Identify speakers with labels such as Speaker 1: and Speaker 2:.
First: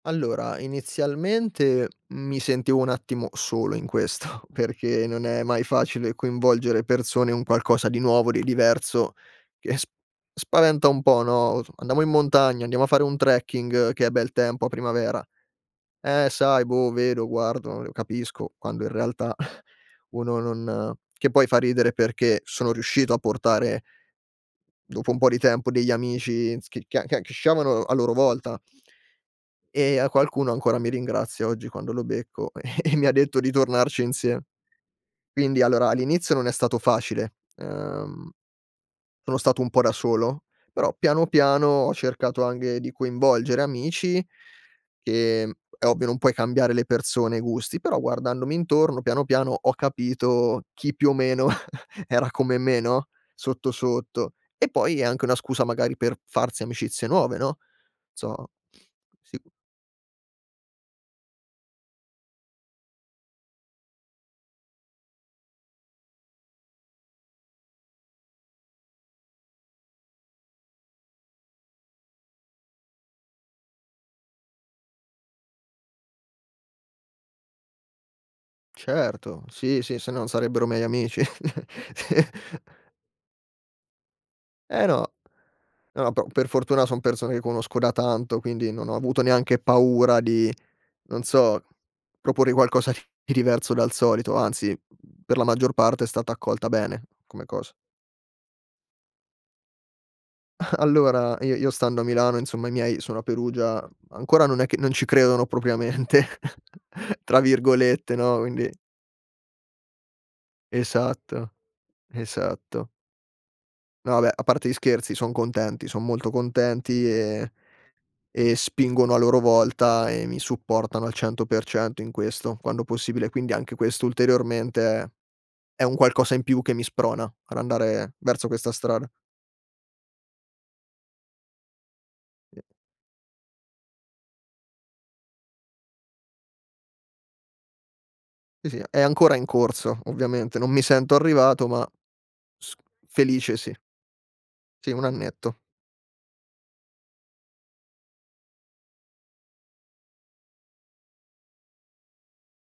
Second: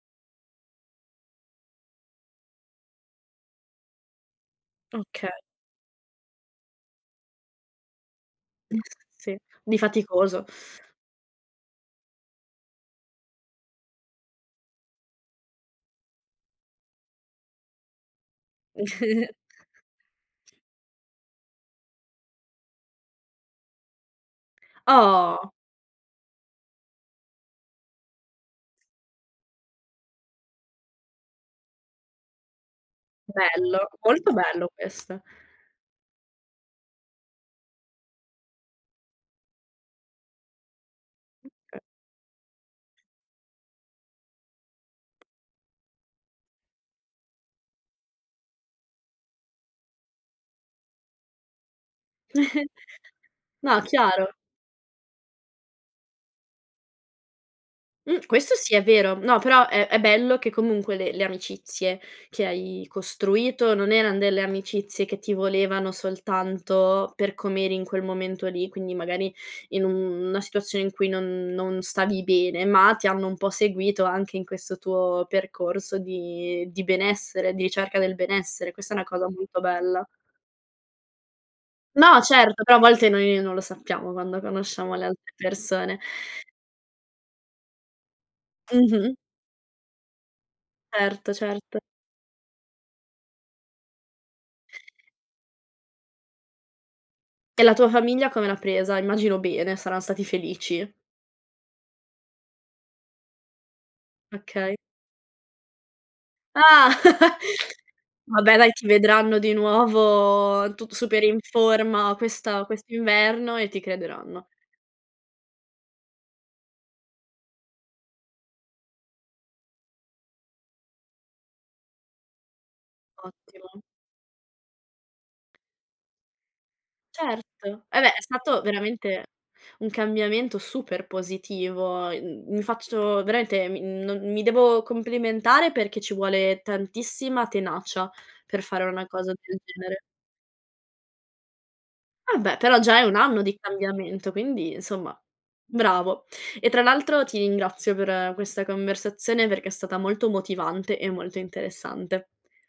Speaker 1: Allora, inizialmente mi sentivo un attimo solo in questo, perché non
Speaker 2: Oka
Speaker 1: è mai facile coinvolgere persone i un qualcosa di nuovo, di diverso
Speaker 2: Sì,
Speaker 1: che
Speaker 2: di
Speaker 1: s
Speaker 2: faticoso.
Speaker 1: spaventa un po', no, os: "Andiamo in montagna, andiamo a fare un trekking, che è bel tempo a primavera"; "Eh, sai boh, vedo, guardo, uhm, capisco", quando in realtà, uno non che poi fa ridere perché sono riuscito a portare dopo un po' di
Speaker 2: Oh.
Speaker 1: tempo, degli amici s c che che che sciavano a loro volta e a qualcuno ancora mi ringrazia oggi, quando lo becco, e e mi detto di
Speaker 2: Bello,
Speaker 1: tornarci
Speaker 2: molto
Speaker 1: insiem
Speaker 2: bello questo.
Speaker 1: quindi, allora, all'inizio non è stato facile, ehm, sono stato un po' da solo, però piano, piano
Speaker 2: Oka
Speaker 1: ho cercato anche di coinvolgere amici che è ovvio non puoi cambiare le persone e i gusti, però guardandomi intorno, piano, piano, ho capito chi, più o meno, era come me, no? Sotto,
Speaker 2: No, chiaro.
Speaker 1: sotto. E poi, è anche una scusa, magari, per farsi amicizie nuove, no? Non
Speaker 2: Mh,
Speaker 1: so
Speaker 2: questo sì, è vero. No,
Speaker 1: sicu
Speaker 2: però è è bello che comunque le le amicizie che hai costruito non eran delle amicizie che ti volevano soltanto per com'eri in quel momento lì, quindi, magari, in u una situazione in cui non non stavi bene, ma ti hanno un po' seguito, anche in questo tuo percorso di di benessere, di ricerca del benessere. Questa è una cosa
Speaker 1: Certo,
Speaker 2: molto
Speaker 1: sì, sì,
Speaker 2: bella.
Speaker 1: se no non sarebbero miei amici.
Speaker 2: No, certo, però a volte noi non lo sappiamo, quando
Speaker 1: Eh,
Speaker 2: conosciamo le
Speaker 1: no.
Speaker 2: altre persone.
Speaker 1: No, no, po per fortuna son persone che conosco da tanto, quindi non ho
Speaker 2: Mh-mh.
Speaker 1: avuto neanche paura di, non
Speaker 2: Certo,
Speaker 1: so,
Speaker 2: certo.
Speaker 1: proporre qualcosa di di diverso dal solito, anzi, mhmm, per la maggior parte è stata accolta bene come
Speaker 2: E
Speaker 1: cosa.
Speaker 2: la tua famiglia come l'ha presa? Immagino bene, saran stati felici.
Speaker 1: Allora, i io stando a Milano insomma, i miei sono a Perugia, ancora non è
Speaker 2: Okay.
Speaker 1: che "non ci credono" "propriamente"
Speaker 2: Ah,
Speaker 1: tra virgolette, no?
Speaker 2: vabbè,
Speaker 1: Quindi
Speaker 2: dai, ti vedranno di nuovo tutto super in
Speaker 1: Esatto,
Speaker 2: forma questa
Speaker 1: esatto.
Speaker 2: quest'inverno e ti
Speaker 1: No vabbè, a
Speaker 2: crederanno.
Speaker 1: parte gli scherzi, son contenti, son molto contenti e e spingono a loro volta e mi supportano al 100% in questo, quando possibile, quindi anche
Speaker 2: Ottimo.
Speaker 1: questo, ulteriormente, è è un qualcosa in più che mi sprona ad
Speaker 2: Certo, eh,
Speaker 1: andare
Speaker 2: beh, è
Speaker 1: verso
Speaker 2: stato
Speaker 1: questa strada.
Speaker 2: veramente un cambiamento super positivo, mhmm,
Speaker 1: E
Speaker 2: mi faccio veramente, mi non mi devo complimentare, perché ci vuole tantissima tenacia per
Speaker 1: Sì, sì,
Speaker 2: fare
Speaker 1: è
Speaker 2: una cosa
Speaker 1: ancora in
Speaker 2: del
Speaker 1: corso,
Speaker 2: genere.
Speaker 1: ovviamente, non mi sento arrivato ma
Speaker 2: Vabbè,
Speaker 1: s
Speaker 2: però già è un anno
Speaker 1: felice
Speaker 2: di
Speaker 1: sì.
Speaker 2: cambiamento, quindi,
Speaker 1: Sì, 1
Speaker 2: insomma,
Speaker 1: annetto.
Speaker 2: bravo. E, tra l'altro, ti ringrazio per questa conversazione perché è stata molto motivante e molto interessante.